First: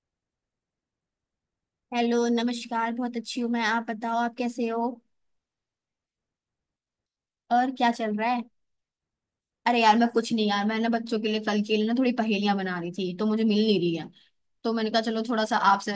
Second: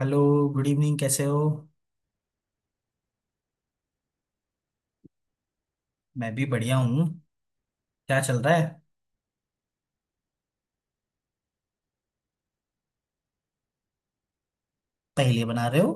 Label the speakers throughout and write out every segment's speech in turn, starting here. Speaker 1: Hello. Good evening, कैसे हो।
Speaker 2: Hello नमस्कार बहुत अच्छी हूँ मैं। आप बताओ आप कैसे हो।
Speaker 1: मैं भी बढ़िया हूँ।
Speaker 2: और क्या चल
Speaker 1: क्या
Speaker 2: रहा
Speaker 1: चल
Speaker 2: है।
Speaker 1: रहा है।
Speaker 2: अरे यार मैं कुछ नहीं यार। मैं ना बच्चों के लिए कल के लिए ना थोड़ी पहेलियां बना रही थी तो मुझे मिल नहीं रही है। तो मैंने कहा चलो थोड़ा
Speaker 1: पहेली
Speaker 2: सा
Speaker 1: बना रहे हो।
Speaker 2: आपसे।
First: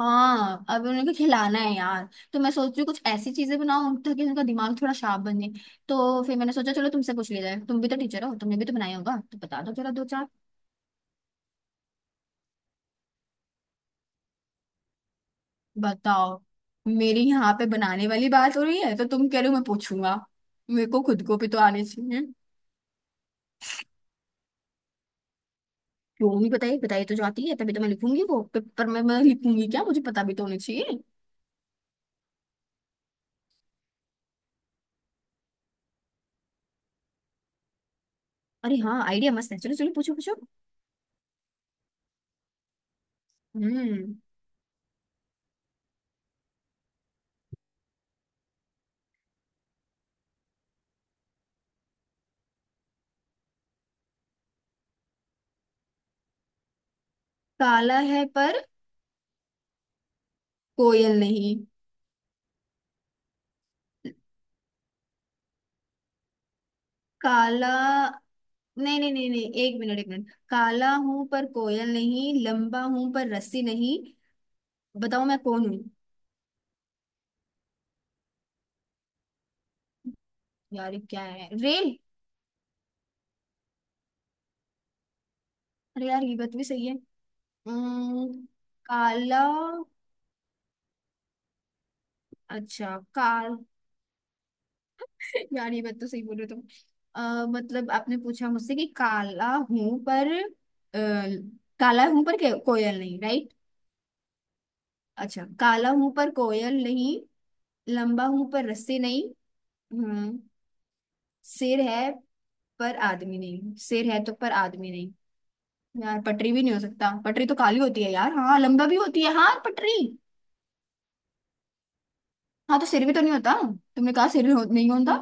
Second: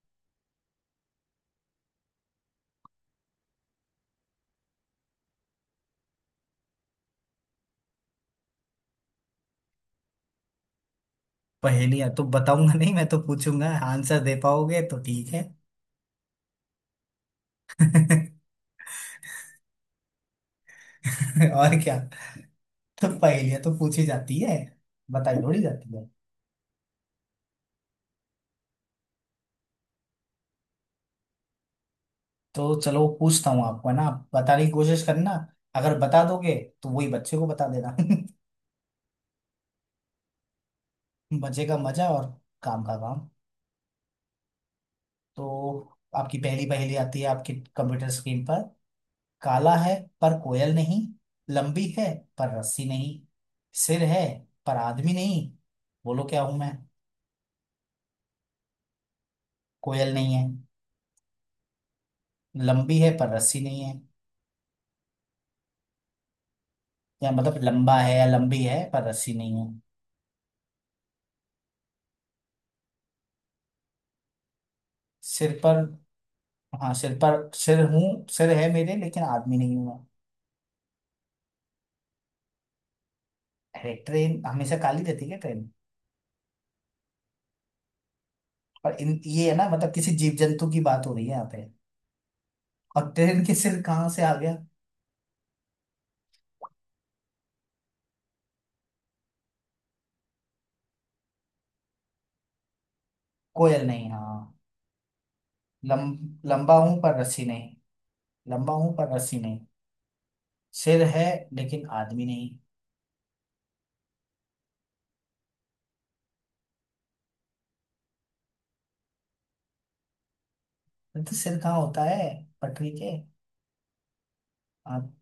Speaker 2: हाँ अब उनको खिलाना है यार। तो मैं सोच रही हूँ कुछ ऐसी चीजें बनाऊं ताकि उनका दिमाग थोड़ा शार्प बन जाए। तो फिर मैंने सोचा चलो तुमसे पूछ लिया जाए। तुम भी तो टीचर हो तुमने भी तो बनाया होगा तो बता दो जरा दो चार।
Speaker 1: पहेलियाँ तो बताऊंगा नहीं, मैं तो पूछूंगा। आंसर दे पाओगे तो ठीक है।
Speaker 2: बताओ। मेरी यहाँ पे बनाने वाली बात हो रही है तो तुम कह रहे हो मैं पूछूंगा। मेरे को खुद को भी तो
Speaker 1: और
Speaker 2: आने
Speaker 1: क्या।
Speaker 2: चाहिए।
Speaker 1: तो पहेलियाँ तो पूछी जाती है, बताई थोड़ी जाती है।
Speaker 2: क्यों नहीं बताई। बताई तो जाती है तभी तो मैं लिखूंगी वो पेपर में। मैं लिखूंगी क्या, मुझे पता भी तो होना चाहिए।
Speaker 1: तो चलो पूछता हूँ आपको, है ना। आप बताने की कोशिश करना। अगर बता दोगे तो वही बच्चे को बता देना।
Speaker 2: अरे हाँ आइडिया मस्त है, चलो चलो पूछो पूछो।
Speaker 1: मजे का मजा और काम का काम।
Speaker 2: हम्म।
Speaker 1: तो आपकी पहली पहेली आती है आपके कंप्यूटर स्क्रीन पर। काला है पर कोयल नहीं। लंबी है पर रस्सी नहीं। सिर है पर आदमी नहीं। बोलो क्या हूं मैं।
Speaker 2: काला है पर
Speaker 1: कोयल नहीं है।
Speaker 2: कोयल नहीं।
Speaker 1: लंबी है पर रस्सी नहीं है। या मतलब
Speaker 2: काला।
Speaker 1: लंबा है या लंबी है
Speaker 2: नहीं
Speaker 1: पर
Speaker 2: नहीं नहीं
Speaker 1: रस्सी
Speaker 2: नहीं,
Speaker 1: नहीं है।
Speaker 2: एक मिनट एक मिनट। काला हूं पर कोयल नहीं, लंबा हूं पर रस्सी नहीं। बताओ मैं
Speaker 1: सिर
Speaker 2: कौन हूँ।
Speaker 1: पर। हाँ, सिर पर सिर हूँ। सिर है मेरे, लेकिन आदमी नहीं हूं मैं।
Speaker 2: यार ये क्या है, रेल।
Speaker 1: अरे ट्रेन हमेशा काली रहती है क्या, ट्रेन।
Speaker 2: अरे यार ये बात भी सही है। हम्म,
Speaker 1: और इन
Speaker 2: काला।
Speaker 1: ये है ना, मतलब किसी जीव जंतु की बात हो रही है यहाँ पे।
Speaker 2: अच्छा
Speaker 1: और ट्रेन के
Speaker 2: काल।
Speaker 1: सिर कहाँ से आ गया।
Speaker 2: यार ये बात तो सही बोल रहे हो तुम। मतलब आपने पूछा मुझसे कि काला हूं पर। अ, काला हूं पर कोयल नहीं, राइट।
Speaker 1: कोयल नहीं, हाँ।
Speaker 2: अच्छा काला
Speaker 1: लम,
Speaker 2: हूं पर
Speaker 1: लंबा
Speaker 2: कोयल
Speaker 1: हूं पर
Speaker 2: नहीं,
Speaker 1: रस्सी नहीं।
Speaker 2: लंबा हूं पर
Speaker 1: लंबा हूं
Speaker 2: रस्सी
Speaker 1: पर
Speaker 2: नहीं।
Speaker 1: रस्सी नहीं।
Speaker 2: हम्म।
Speaker 1: सिर है
Speaker 2: सिर
Speaker 1: लेकिन
Speaker 2: है
Speaker 1: आदमी नहीं
Speaker 2: पर आदमी नहीं। सिर है तो पर आदमी नहीं। यार पटरी भी नहीं हो सकता, पटरी तो काली होती है यार। हाँ लंबा भी होती है, हाँ पटरी।
Speaker 1: है। तो सिर कहाँ होता है
Speaker 2: हाँ तो
Speaker 1: पटरी
Speaker 2: सिर
Speaker 1: के।
Speaker 2: भी तो नहीं होता। तुमने कहा सिर हो, नहीं
Speaker 1: आप
Speaker 2: होता।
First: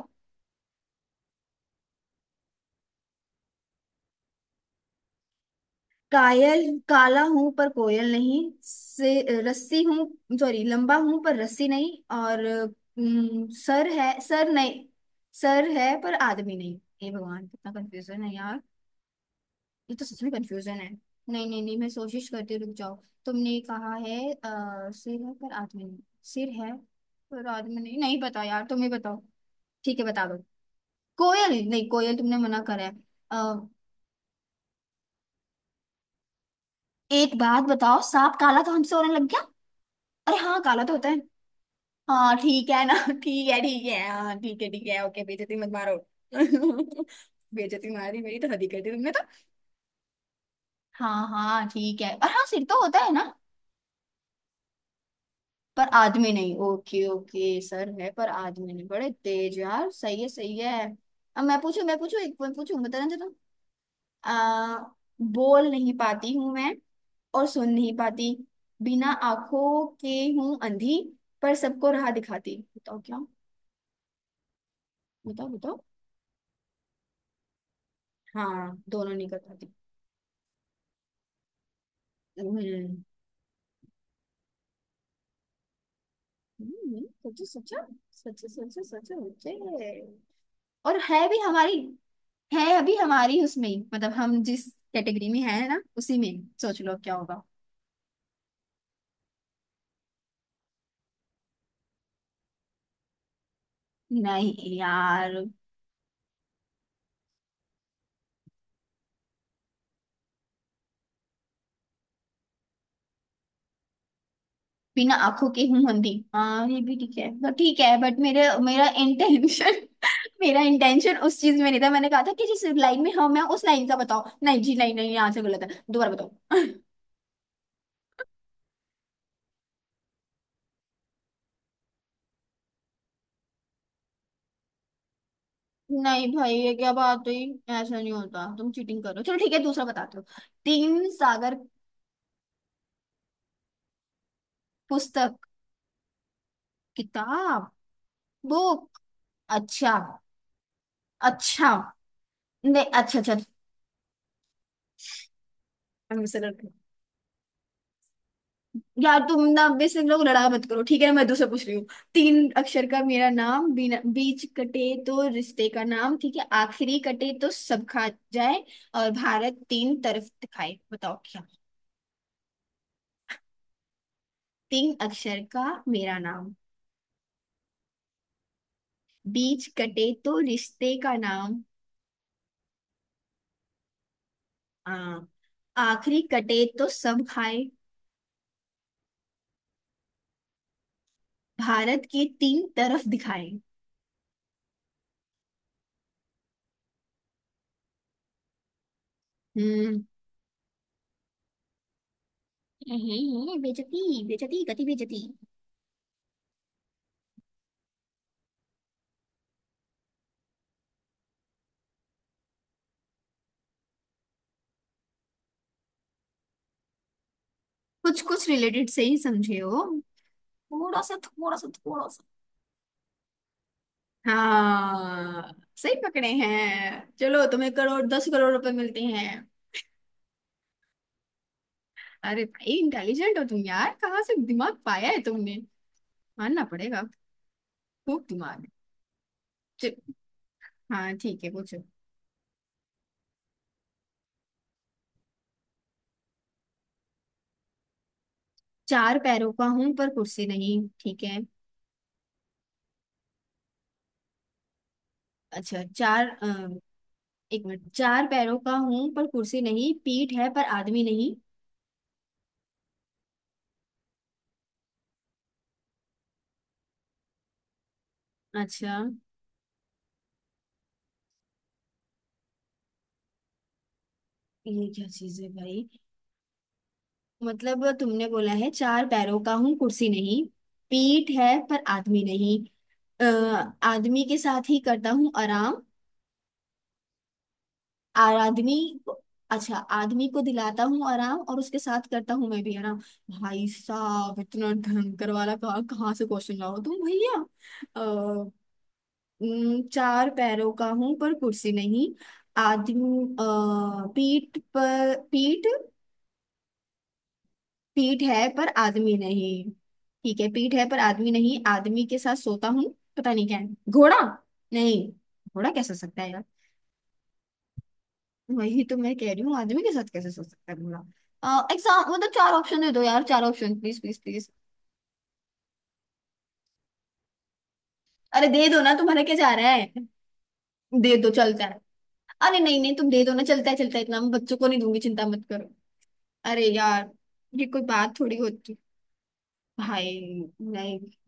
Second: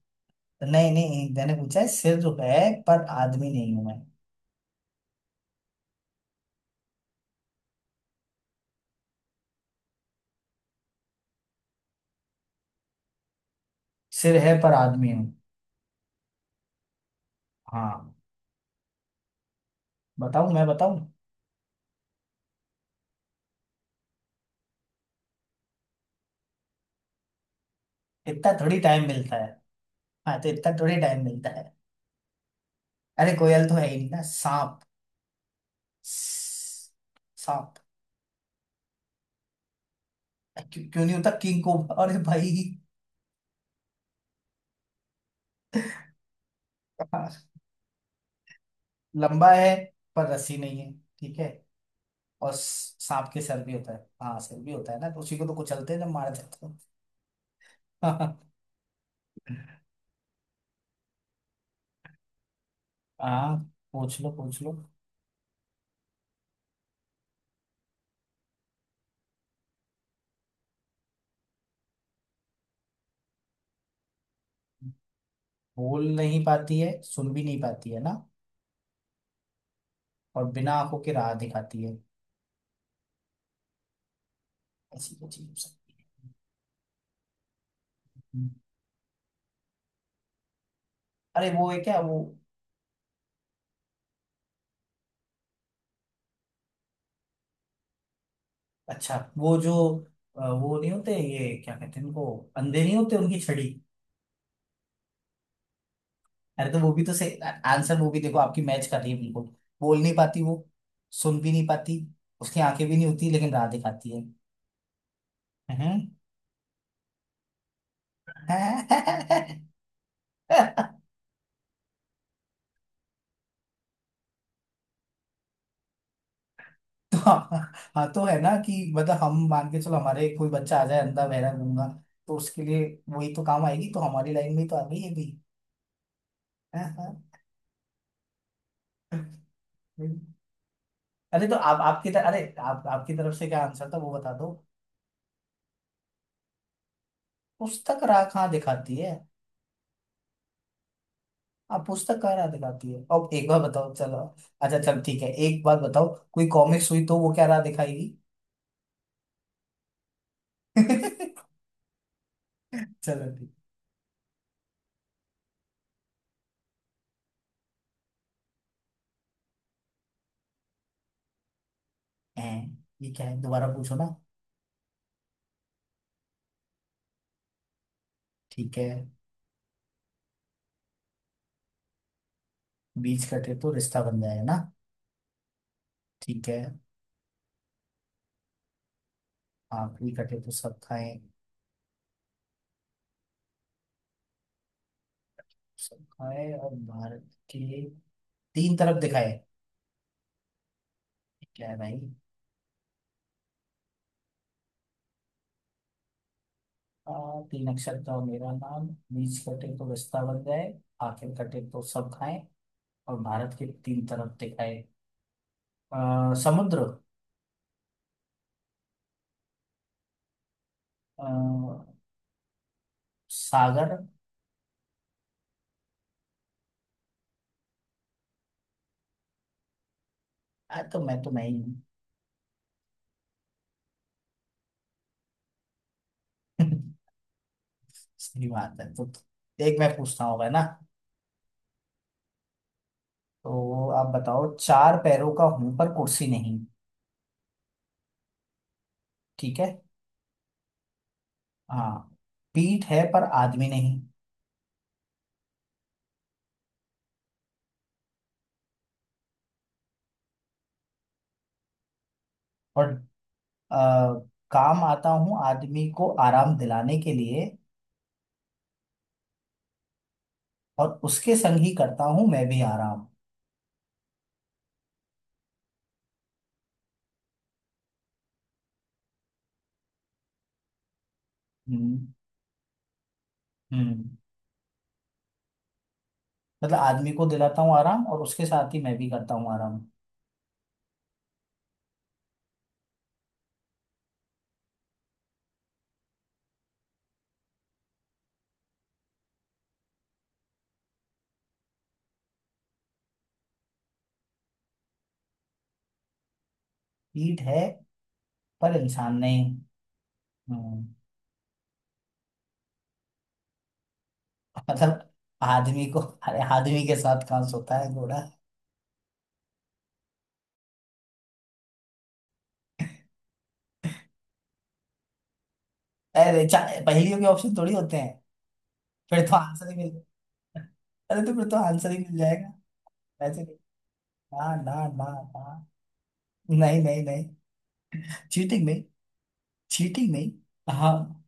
Speaker 1: नहीं नहीं, मैंने पूछा है सिर जो है पर आदमी नहीं हूं मैं।
Speaker 2: कायल, काला हूं पर कोयल नहीं से रस्सी हूं, सॉरी लंबा हूं पर रस्सी नहीं। और सर है,
Speaker 1: सिर
Speaker 2: सर
Speaker 1: है पर
Speaker 2: नहीं।
Speaker 1: आदमी हूँ।
Speaker 2: सर है पर आदमी नहीं। हे भगवान कितना
Speaker 1: हाँ,
Speaker 2: कंफ्यूजन है यार। ये तो सच में
Speaker 1: बताऊं मैं,
Speaker 2: कंफ्यूजन है।
Speaker 1: बताऊं।
Speaker 2: नहीं नहीं नहीं, मैं कोशिश करती हूँ, रुक जाओ। तुमने कहा है सिर है पर आदमी नहीं। सिर है पर आदमी नहीं, नहीं पता
Speaker 1: इतना
Speaker 2: यार,
Speaker 1: थोड़ी
Speaker 2: तुम ही
Speaker 1: टाइम
Speaker 2: बताओ।
Speaker 1: मिलता है।
Speaker 2: ठीक है बता दो।
Speaker 1: हाँ, तो इतना थोड़ी टाइम मिलता
Speaker 2: कोयल
Speaker 1: है।
Speaker 2: नहीं, कोयल तुमने मना करा है।
Speaker 1: अरे
Speaker 2: अ,
Speaker 1: कोयल तो है ही नहीं ना, सांप। स-
Speaker 2: एक बात
Speaker 1: सांप
Speaker 2: बताओ, सांप काला तो हमसे होने लग गया। अरे हाँ काला
Speaker 1: क्यों,
Speaker 2: तो
Speaker 1: क्यों
Speaker 2: होता है।
Speaker 1: नहीं होता किंग को। अरे
Speaker 2: हाँ
Speaker 1: भाई।
Speaker 2: ठीक है ना ठीक है हाँ ठीक है ओके, बेइज्जती मत मारो
Speaker 1: हाँ,
Speaker 2: बेइज्जती मारी मेरी, तो हद ही कर दी तुमने तो।
Speaker 1: लंबा है पर रस्सी नहीं है।
Speaker 2: हाँ
Speaker 1: ठीक है।
Speaker 2: हाँ ठीक है, और हाँ
Speaker 1: और
Speaker 2: सिर तो होता है
Speaker 1: सांप
Speaker 2: ना।
Speaker 1: के सर भी होता है। हाँ सर भी होता है ना, तो उसी को तो
Speaker 2: पर
Speaker 1: कुचलते हैं ना, मार
Speaker 2: आदमी नहीं,
Speaker 1: देते
Speaker 2: ओके ओके, सर है पर
Speaker 1: हैं।
Speaker 2: आदमी नहीं, बड़े तेज यार, सही है सही है। अब मैं पूछू मैं पूछू, एक पॉइंट पूछू बता ना तुम।
Speaker 1: आ, पूछ लो, पूछ लो।
Speaker 2: आ, बोल नहीं पाती हूँ मैं, और सुन नहीं पाती, बिना आंखों के हूँ अंधी, पर सबको राह दिखाती, बताओ क्या। बताओ बताओ।
Speaker 1: बोल नहीं पाती है, सुन भी नहीं पाती है ना।
Speaker 2: हाँ दोनों नहीं कर पाती।
Speaker 1: और बिना आंखों के राह दिखाती है।
Speaker 2: हम्म।
Speaker 1: ऐसी क्या चीज हो सकती है।
Speaker 2: सोचो सोचो सोचो
Speaker 1: हम्म।
Speaker 2: सोचो सोचो सोचो। और है भी
Speaker 1: अरे वो है
Speaker 2: हमारी।
Speaker 1: क्या वो।
Speaker 2: है अभी हमारी उसमें ही, मतलब हम जिस कैटेगरी में है ना उसी में सोच लो क्या होगा।
Speaker 1: अच्छा वो जो वो नहीं होते, ये क्या कहते हैं उनको, अंधे नहीं होते उनकी छड़ी।
Speaker 2: नहीं यार।
Speaker 1: अरे तो वो भी तो से आंसर, वो भी देखो आपकी मैच कर रही है बिल्कुल। बोल नहीं पाती वो, सुन भी नहीं पाती, उसकी आंखें भी नहीं होती लेकिन राह दिखाती है।
Speaker 2: बिना आंखों के हूं अंधी।
Speaker 1: हैं?
Speaker 2: हाँ ये भी ठीक है तो ठीक है, बट मेरे मेरा इंटेंशन मेरा इंटेंशन उस चीज में नहीं था। मैंने कहा था कि जिस लाइन में हम है उस लाइन का बताओ। नहीं जी, नहीं नहीं यहाँ से गलत है, दोबारा बताओ
Speaker 1: तो हाँ। हाँ, तो है ना कि मतलब हम मान के चलो, हमारे कोई बच्चा आ जाए अंधा बहरा गूंगा, तो उसके लिए वही तो काम आएगी, तो हमारी लाइन में ही तो आ गई है भी।
Speaker 2: नहीं भाई ये
Speaker 1: हाँ,
Speaker 2: क्या बात
Speaker 1: हाँ।
Speaker 2: हुई। ऐसा नहीं होता, तुम चीटिंग करो। चलो ठीक है दूसरा बताते हो।
Speaker 1: हम्म।
Speaker 2: तीन
Speaker 1: अरे तो
Speaker 2: सागर।
Speaker 1: आप आपकी तरफ, अरे आप आपकी तरफ से क्या आंसर था वो बता दो।
Speaker 2: पुस्तक। किताब।
Speaker 1: पुस्तक राह कहाँ दिखाती
Speaker 2: बुक।
Speaker 1: है।
Speaker 2: अच्छा। अच्छा।
Speaker 1: आप पुस्तक कहाँ राह
Speaker 2: नहीं
Speaker 1: दिखाती है,
Speaker 2: अच्छा
Speaker 1: अब
Speaker 2: अच्छा।
Speaker 1: एक बार बताओ चलो। अच्छा चल ठीक है, एक बात बताओ
Speaker 2: I'm से
Speaker 1: कोई
Speaker 2: लड़ रही हूँ।
Speaker 1: कॉमिक्स हुई तो वो क्या राह दिखाएगी।
Speaker 2: यार तुम ना, अब इससे लोग लड़ाई मत करो ठीक है ना, मैं दूसरा पूछ रही हूँ। तीन अक्षर का मेरा
Speaker 1: चलो ठीक
Speaker 2: नाम, बिना बीच कटे तो रिश्ते का नाम ठीक है, आखिरी कटे तो सब खा जाए, और भारत तीन तरफ दिखाए, बताओ क्या।
Speaker 1: है। ये क्या है, दोबारा पूछो ना।
Speaker 2: तीन अक्षर का मेरा नाम।
Speaker 1: ठीक है।
Speaker 2: बीच कटे तो रिश्ते का नाम।
Speaker 1: बीच कटे तो रिश्ता बन जाए ना।
Speaker 2: हाँ। आखिरी
Speaker 1: ठीक है।
Speaker 2: कटे तो सब खाए।
Speaker 1: आखिरी कटे तो सब खाए।
Speaker 2: भारत के तीन तरफ दिखाए।
Speaker 1: सब खाए और भारत के तीन तरफ दिखाए।
Speaker 2: हम्म।
Speaker 1: क्या है भाई।
Speaker 2: बेचती। बेचती गति बेचती।
Speaker 1: तीन अक्षर का मेरा नाम, बीच कटे तो रिश्ता बन जाए, आखिर कटे तो सब खाए, और भारत के तीन तरफ दिखाए। समुद्र।
Speaker 2: कुछ कुछ रिलेटेड से ही समझे हो, थोड़ा सा थोड़ा सा
Speaker 1: आ,
Speaker 2: थोड़ा सा।
Speaker 1: सागर।
Speaker 2: हाँ सही पकड़े हैं, चलो तुम्हें करोड़, 10 करोड़ रुपए मिलते हैं।
Speaker 1: तो मैं, तो मैं ही हूँ।
Speaker 2: अरे भाई इंटेलिजेंट हो तुम यार, कहाँ से दिमाग पाया है तुमने, मानना पड़ेगा। खूब
Speaker 1: सही
Speaker 2: दिमाग है।
Speaker 1: बात है। तो एक
Speaker 2: चल।
Speaker 1: मैं पूछता हूँ भाई ना।
Speaker 2: हाँ ठीक है पूछो।
Speaker 1: तो आप बताओ, चार पैरों का हूं पर कुर्सी नहीं।
Speaker 2: चार पैरों
Speaker 1: ठीक
Speaker 2: का
Speaker 1: है।
Speaker 2: हूं पर कुर्सी नहीं, ठीक है।
Speaker 1: हाँ, पीठ है पर आदमी नहीं।
Speaker 2: अच्छा चार एक मिनट, चार पैरों का हूं पर कुर्सी नहीं, पीठ है पर आदमी नहीं।
Speaker 1: और अ, काम आता हूँ आदमी को आराम दिलाने के लिए,
Speaker 2: अच्छा।
Speaker 1: और उसके संग ही करता हूँ मैं भी आराम।
Speaker 2: ये क्या चीज है भाई। मतलब तुमने बोला है चार पैरों का हूं कुर्सी नहीं, पीठ है पर
Speaker 1: हम्म
Speaker 2: आदमी नहीं, अ,
Speaker 1: हम्म
Speaker 2: आदमी के साथ ही करता हूँ आराम,
Speaker 1: मतलब आदमी को दिलाता हूँ आराम, और
Speaker 2: और
Speaker 1: उसके
Speaker 2: आदमी
Speaker 1: साथ ही मैं भी
Speaker 2: को-
Speaker 1: करता हूँ
Speaker 2: अच्छा,
Speaker 1: आराम।
Speaker 2: आदमी को दिलाता हूँ आराम और उसके साथ करता हूँ मैं भी आराम। भाई साहब इतना भयंकर वाला कहाँ कहाँ से क्वेश्चन लाओ तुम भैया। चार पैरों का हूं पर कुर्सी नहीं, आदमी पीठ, पर पीठ,
Speaker 1: पीठ है
Speaker 2: पीठ है पर
Speaker 1: पर इंसान
Speaker 2: आदमी
Speaker 1: नहीं।
Speaker 2: नहीं। ठीक है, पीठ है
Speaker 1: हम्म
Speaker 2: पर आदमी नहीं, आदमी के साथ सोता हूँ। पता नहीं क्या है, घोड़ा।
Speaker 1: मतलब
Speaker 2: नहीं। घोड़ा
Speaker 1: आदमी
Speaker 2: कैसे हो
Speaker 1: को,
Speaker 2: सकता है
Speaker 1: अरे
Speaker 2: यार।
Speaker 1: आदमी के साथ कहाँ सोता है घोड़ा।
Speaker 2: वही तो मैं कह रही हूँ, आदमी के साथ कैसे सो सकता है घोड़ा। एग्जाम मतलब, चार ऑप्शन दे दो यार, चार ऑप्शन प्लीज प्लीज प्लीज।
Speaker 1: अरे पहेलियों के ऑप्शन थोड़ी होते हैं।
Speaker 2: अरे दे दो ना,
Speaker 1: फिर
Speaker 2: तुम्हारा क्या
Speaker 1: तो
Speaker 2: जा
Speaker 1: आंसर
Speaker 2: रहा
Speaker 1: ही मिल।
Speaker 2: है। दे
Speaker 1: अरे
Speaker 2: दो
Speaker 1: तो फिर तो
Speaker 2: चलता है।
Speaker 1: आंसर ही मिल जाएगा।
Speaker 2: अरे नहीं नहीं तुम दे दो ना,
Speaker 1: ऐसे नहीं,
Speaker 2: चलता है चलता है, इतना मैं
Speaker 1: ना
Speaker 2: बच्चों को नहीं
Speaker 1: ना
Speaker 2: दूंगी,
Speaker 1: ना
Speaker 2: चिंता मत करो।
Speaker 1: ना।
Speaker 2: अरे
Speaker 1: नहीं नहीं
Speaker 2: यार,
Speaker 1: नहीं।
Speaker 2: ये कोई बात थोड़ी
Speaker 1: चीटिंग
Speaker 2: होती।
Speaker 1: नहीं, चीटिंग
Speaker 2: भाई।
Speaker 1: नहीं।
Speaker 2: नहीं।
Speaker 1: हाँ,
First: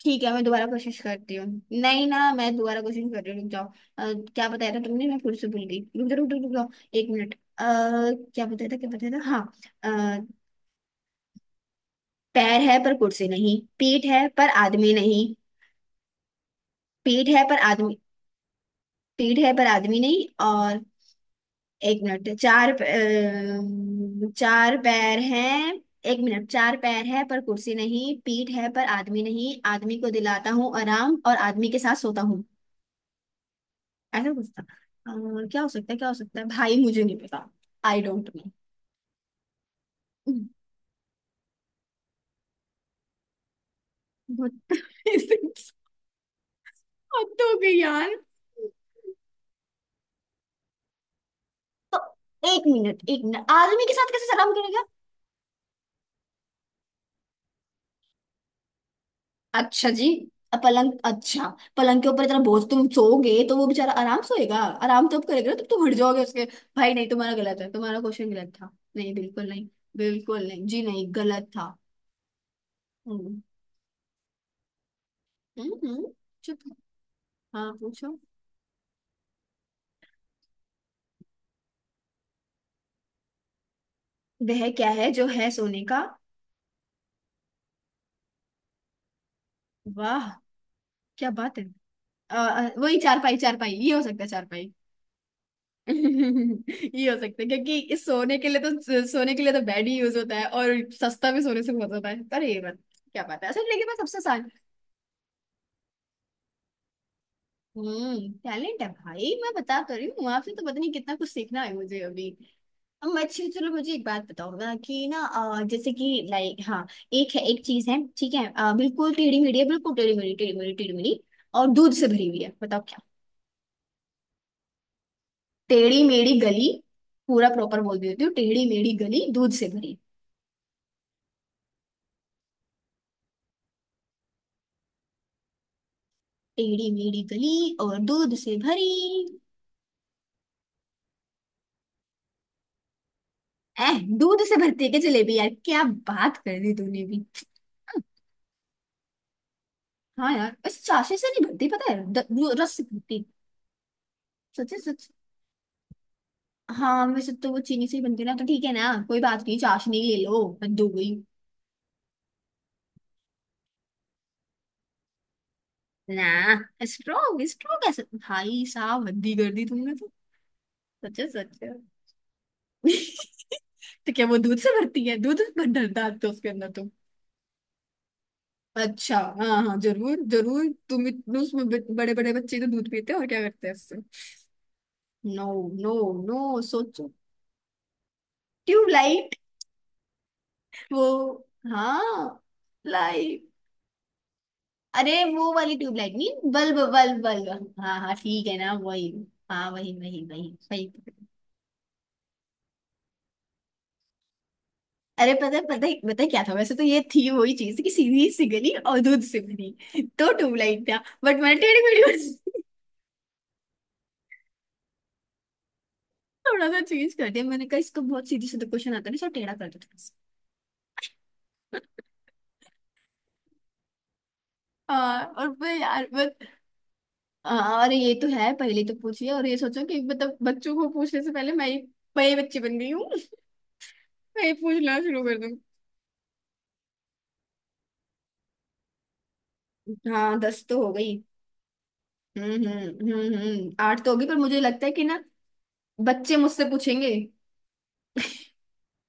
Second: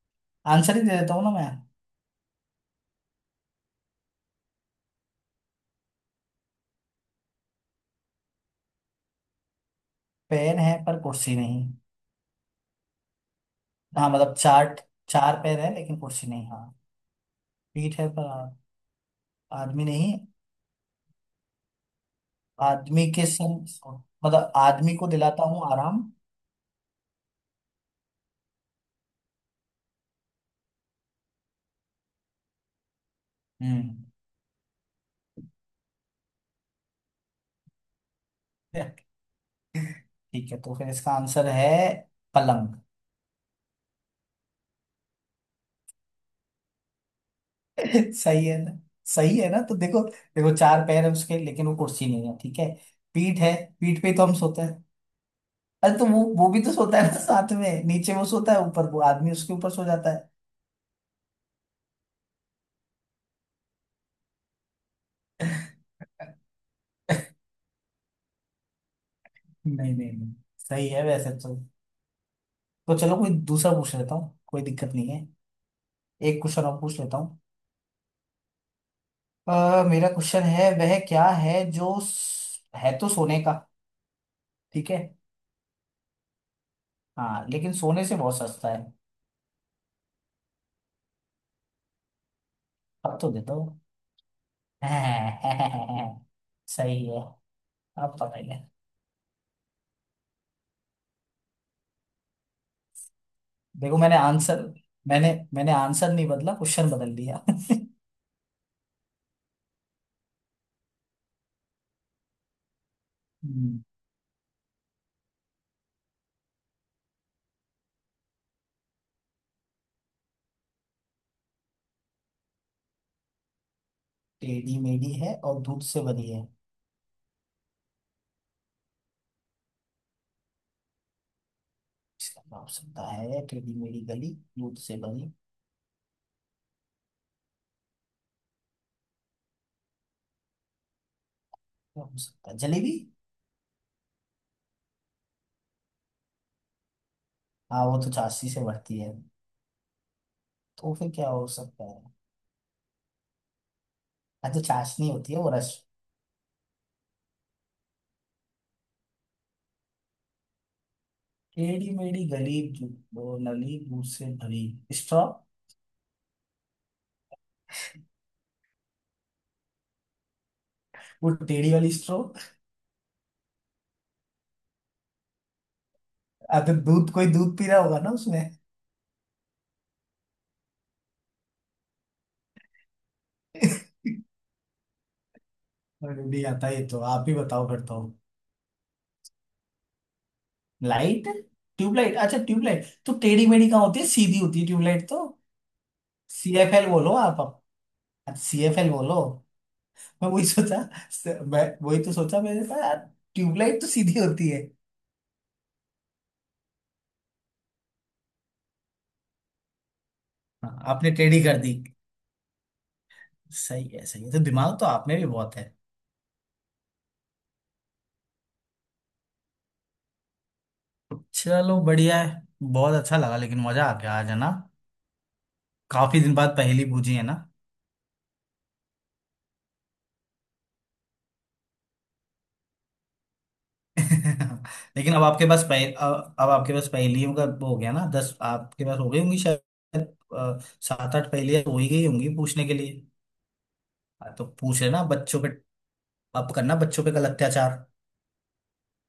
Speaker 2: ठीक है मैं दोबारा
Speaker 1: आंसर ही दे
Speaker 2: कोशिश
Speaker 1: देता हूँ ना
Speaker 2: करती हूँ।
Speaker 1: मैं।
Speaker 2: नहीं ना, मैं दोबारा कोशिश कर रही हूँ रुक जाओ। अ, क्या बताया था तुमने, मैं फिर से भूल गई, रुक जाओ रुक जाओ रुक जाओ, एक मिनट। क्या बताया था, क्या बताया था, हाँ। अ,
Speaker 1: पैर है पर कुर्सी नहीं।
Speaker 2: पैर है पर कुर्सी नहीं, पीठ
Speaker 1: हाँ
Speaker 2: है
Speaker 1: मतलब
Speaker 2: पर
Speaker 1: चार,
Speaker 2: आदमी नहीं।
Speaker 1: चार पैर है लेकिन कुर्सी नहीं। हाँ,
Speaker 2: पीठ है पर आदमी,
Speaker 1: पीठ है पर
Speaker 2: पीठ है पर
Speaker 1: आदमी
Speaker 2: आदमी
Speaker 1: नहीं।
Speaker 2: नहीं। और एक मिनट, चार
Speaker 1: आदमी के संग, मतलब
Speaker 2: चार
Speaker 1: आदमी को
Speaker 2: पैर
Speaker 1: दिलाता हूँ
Speaker 2: हैं।
Speaker 1: आराम।
Speaker 2: एक मिनट, चार पैर है पर कुर्सी नहीं, पीठ है पर आदमी नहीं, आदमी को दिलाता हूँ आराम, और आदमी के साथ सोता हूँ।
Speaker 1: हम्म।
Speaker 2: ऐसा कुछ था। क्या हो सकता है, क्या हो सकता है भाई, मुझे नहीं पता। I don't know.
Speaker 1: ठीक है, तो फिर इसका आंसर है पलंग।
Speaker 2: बहुत, हद हो गई यार।
Speaker 1: सही है ना। सही है ना, तो देखो देखो, चार पैर है उसके लेकिन वो
Speaker 2: तो
Speaker 1: कुर्सी नहीं है, ठीक
Speaker 2: एक
Speaker 1: है।
Speaker 2: मिनट एक
Speaker 1: पीठ
Speaker 2: मिनट,
Speaker 1: है,
Speaker 2: आदमी के
Speaker 1: पीठ पे
Speaker 2: साथ
Speaker 1: ही तो
Speaker 2: कैसे
Speaker 1: हम
Speaker 2: सलाम
Speaker 1: सोते
Speaker 2: करेगा।
Speaker 1: हैं। अरे तो वो भी तो सोता है ना साथ में, नीचे वो सोता है, ऊपर वो आदमी उसके ऊपर सो
Speaker 2: अच्छा जी।
Speaker 1: जाता है।
Speaker 2: पलंग, अच्छा। पलंग के ऊपर इतना बोझ, तुम सोओगे तो वो बेचारा आराम सोएगा, आराम तब करेगा ना, तब तुम उठ जाओगे उसके। भाई नहीं, तुम्हारा गलत है, तुम्हारा क्वेश्चन गलत था। नहीं बिल्कुल नहीं,
Speaker 1: नहीं नहीं नहीं,
Speaker 2: बिल्कुल नहीं जी,
Speaker 1: सही है
Speaker 2: नहीं
Speaker 1: वैसे
Speaker 2: गलत
Speaker 1: तो।
Speaker 2: था।
Speaker 1: तो चलो कोई
Speaker 2: हम्म।
Speaker 1: दूसरा पूछ लेता हूँ, कोई दिक्कत नहीं है।
Speaker 2: हम्म हम्म,
Speaker 1: एक
Speaker 2: चुप।
Speaker 1: क्वेश्चन और पूछ लेता हूँ।
Speaker 2: हाँ पूछो।
Speaker 1: मेरा क्वेश्चन है, वह क्या है जो है तो सोने का।
Speaker 2: वह क्या
Speaker 1: ठीक है।
Speaker 2: है जो है सोने का।
Speaker 1: हाँ लेकिन सोने से बहुत सस्ता है।
Speaker 2: वाह क्या बात है। वही चार
Speaker 1: अब तो
Speaker 2: पाई,
Speaker 1: दे
Speaker 2: चार
Speaker 1: दो।
Speaker 2: पाई, ये हो सकता है, चार
Speaker 1: सही
Speaker 2: ये हो
Speaker 1: है,
Speaker 2: सकता है क्योंकि इस
Speaker 1: अब
Speaker 2: सोने
Speaker 1: पता ही
Speaker 2: के लिए,
Speaker 1: है।
Speaker 2: तो सोने के लिए तो बेड ही यूज होता है, और सस्ता भी सोने से बहुत होता है, पर ये बात। क्या पता है सर, लेकिन मैं
Speaker 1: देखो मैंने
Speaker 2: सबसे आसान।
Speaker 1: आंसर, मैंने, मैंने आंसर नहीं बदला, क्वेश्चन बदल दिया।
Speaker 2: हम्म, टैलेंट है भाई, मैं बता तो रही हूँ आपसे, तो पता नहीं कितना कुछ सीखना है मुझे अभी। अब अच्छा, चलो
Speaker 1: हम्म,
Speaker 2: मुझे एक बात बताओ ना कि ना जैसे कि, लाइक, हाँ एक है, एक चीज है ठीक है, बिल्कुल टेढ़ी मेढ़ी है, बिल्कुल टेढ़ी मेढ़ी टेढ़ी मेढ़ी टेढ़ी मेढ़ी, और दूध से भरी हुई है, बताओ क्या।
Speaker 1: टेढ़ी मेढ़ी है और दूध से
Speaker 2: टेढ़ी
Speaker 1: बनी
Speaker 2: मेढ़ी
Speaker 1: है,
Speaker 2: गली। पूरा प्रॉपर बोल देती हूँ, टेढ़ी मेढ़ी गली दूध से भरी।
Speaker 1: इसका क्या हो सकता है। टेढ़ी मेढ़ी गली, दूध से बनी,
Speaker 2: टेढ़ी मेढ़ी गली और दूध से भरी।
Speaker 1: क्या हो सकता है, जलेबी।
Speaker 2: एह, दूध से भरती है क्या जलेबी यार, क्या बात कर दी तूने भी।
Speaker 1: हाँ वो तो चाशनी से बढ़ती है।
Speaker 2: हाँ यार, इस
Speaker 1: तो फिर
Speaker 2: चाशनी से
Speaker 1: क्या
Speaker 2: नहीं
Speaker 1: हो
Speaker 2: भरती,
Speaker 1: सकता
Speaker 2: पता है
Speaker 1: है।
Speaker 2: वो रस से भरती।
Speaker 1: हाँ तो
Speaker 2: सच है,
Speaker 1: चाशनी
Speaker 2: सच।
Speaker 1: होती है वो रस।
Speaker 2: हाँ वैसे तो वो चीनी से ही बनती है ना, तो ठीक है ना, कोई बात नहीं, चाशनी ले लो, हद हो गई।
Speaker 1: टेढ़ी मेढ़ी गली वो नली, दूध से भरी, स्ट्रॉ।
Speaker 2: ना। स्ट्रॉन्ग, स्ट्रॉन्ग कैसे भाई साहब, हद ही कर दी तुमने तो।
Speaker 1: वो
Speaker 2: सच है
Speaker 1: टेढ़ी वाली स्ट्रॉ।
Speaker 2: तो क्या वो दूध से भरती है, दूध डालते हो उसके अंदर
Speaker 1: अगर
Speaker 2: तो।
Speaker 1: दूध, कोई दूध पी रहा होगा ना उसमें।
Speaker 2: अच्छा हाँ हाँ, जरूर जरूर तुम इतने उसमें, बड़े बड़े बच्चे तो दूध पीते हो और क्या करते हैं उससे। नो। नो।
Speaker 1: अरे
Speaker 2: नो,
Speaker 1: नहीं आता ये, तो
Speaker 2: सोचो।
Speaker 1: आप ही बताओ, करता हूँ।
Speaker 2: ट्यूबलाइट।
Speaker 1: लाइट,
Speaker 2: वो।
Speaker 1: ट्यूबलाइट।
Speaker 2: हाँ।
Speaker 1: अच्छा ट्यूबलाइट तो टेढ़ी
Speaker 2: लाइट।
Speaker 1: मेढ़ी कहाँ होती है, सीधी होती है ट्यूबलाइट
Speaker 2: अरे
Speaker 1: तो।
Speaker 2: वो वाली ट्यूबलाइट नहीं,
Speaker 1: सी एफ
Speaker 2: बल्ब
Speaker 1: एल बोलो
Speaker 2: बल्ब
Speaker 1: आप,
Speaker 2: बल्ब, हाँ हाँ
Speaker 1: अब
Speaker 2: ठीक है
Speaker 1: सी
Speaker 2: ना,
Speaker 1: एफ एल
Speaker 2: वही।
Speaker 1: बोलो।
Speaker 2: हाँ वही वही
Speaker 1: मैं वही
Speaker 2: वही
Speaker 1: सोचा,
Speaker 2: सही।
Speaker 1: मैं वही तो सोचा, मैंने कहा यार ट्यूबलाइट तो सीधी होती है।
Speaker 2: अरे पता है पता है पता है क्या था, वैसे तो ये थी वही चीज कि सीधी सी गली और दूध से बनी, तो
Speaker 1: हाँ
Speaker 2: ट्यूबलाइट था,
Speaker 1: आपने
Speaker 2: बट
Speaker 1: टेढ़ी
Speaker 2: मैंने
Speaker 1: कर दी।
Speaker 2: टेढ़ी मेढ़ी
Speaker 1: सही है, सही है, तो दिमाग तो आप में भी बहुत है।
Speaker 2: थोड़ा सा चेंज कर दिया, मैंने कहा इसको, बहुत सीधी सीधा क्वेश्चन आता है ना, सब टेढ़ा कर दो थोड़ा।
Speaker 1: चलो बढ़िया है, बहुत अच्छा लगा लेकिन, मजा आ गया आज, है ना।
Speaker 2: हाँ और फिर यार
Speaker 1: काफी दिन
Speaker 2: बस।
Speaker 1: बाद पहेली पूछी है ना।
Speaker 2: हाँ और ये तो है, पहले तो पूछिए और ये सोचो कि मतलब बच्चों को पूछने से पहले मैं ही, मैं ही बच्ची बन गई हूँ मैं ही पूछना
Speaker 1: लेकिन
Speaker 2: शुरू
Speaker 1: अब
Speaker 2: कर
Speaker 1: आपके
Speaker 2: दूँ।
Speaker 1: पास अब आपके पास पहेलियों का वो हो गया ना, 10 आपके पास हो गई होंगी शायद।
Speaker 2: हाँ 10 तो हो
Speaker 1: सात
Speaker 2: गई।
Speaker 1: आठ पहेलियां हो ही गई होंगी पूछने के लिए।
Speaker 2: हम्म। आठ तो होगी, पर
Speaker 1: हाँ, तो
Speaker 2: मुझे
Speaker 1: पूछ
Speaker 2: लगता है
Speaker 1: लेना
Speaker 2: कि ना,
Speaker 1: बच्चों पे।
Speaker 2: बच्चे
Speaker 1: अब
Speaker 2: मुझसे
Speaker 1: करना बच्चों पे
Speaker 2: पूछेंगे।
Speaker 1: कल अत्याचार।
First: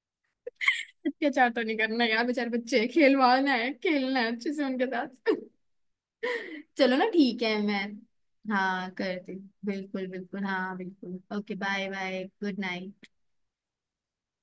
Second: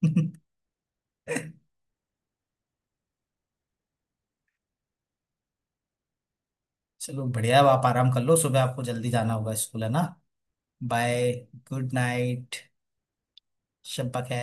Speaker 2: अत्याचार तो नहीं करना यार, बेचारे बच्चे, खिलवाना है, खेलना है अच्छे से उनके साथ चलो ना
Speaker 1: चलो
Speaker 2: ठीक है,
Speaker 1: बढ़िया, अब
Speaker 2: मैं,
Speaker 1: आप आराम कर लो, सुबह आपको
Speaker 2: हाँ
Speaker 1: जल्दी जाना
Speaker 2: करती,
Speaker 1: होगा, स्कूल है ना।
Speaker 2: बिल्कुल बिल्कुल हाँ बिल्कुल,
Speaker 1: bye,
Speaker 2: okay bye
Speaker 1: good
Speaker 2: bye
Speaker 1: night,
Speaker 2: good night.
Speaker 1: शब्बा खैर।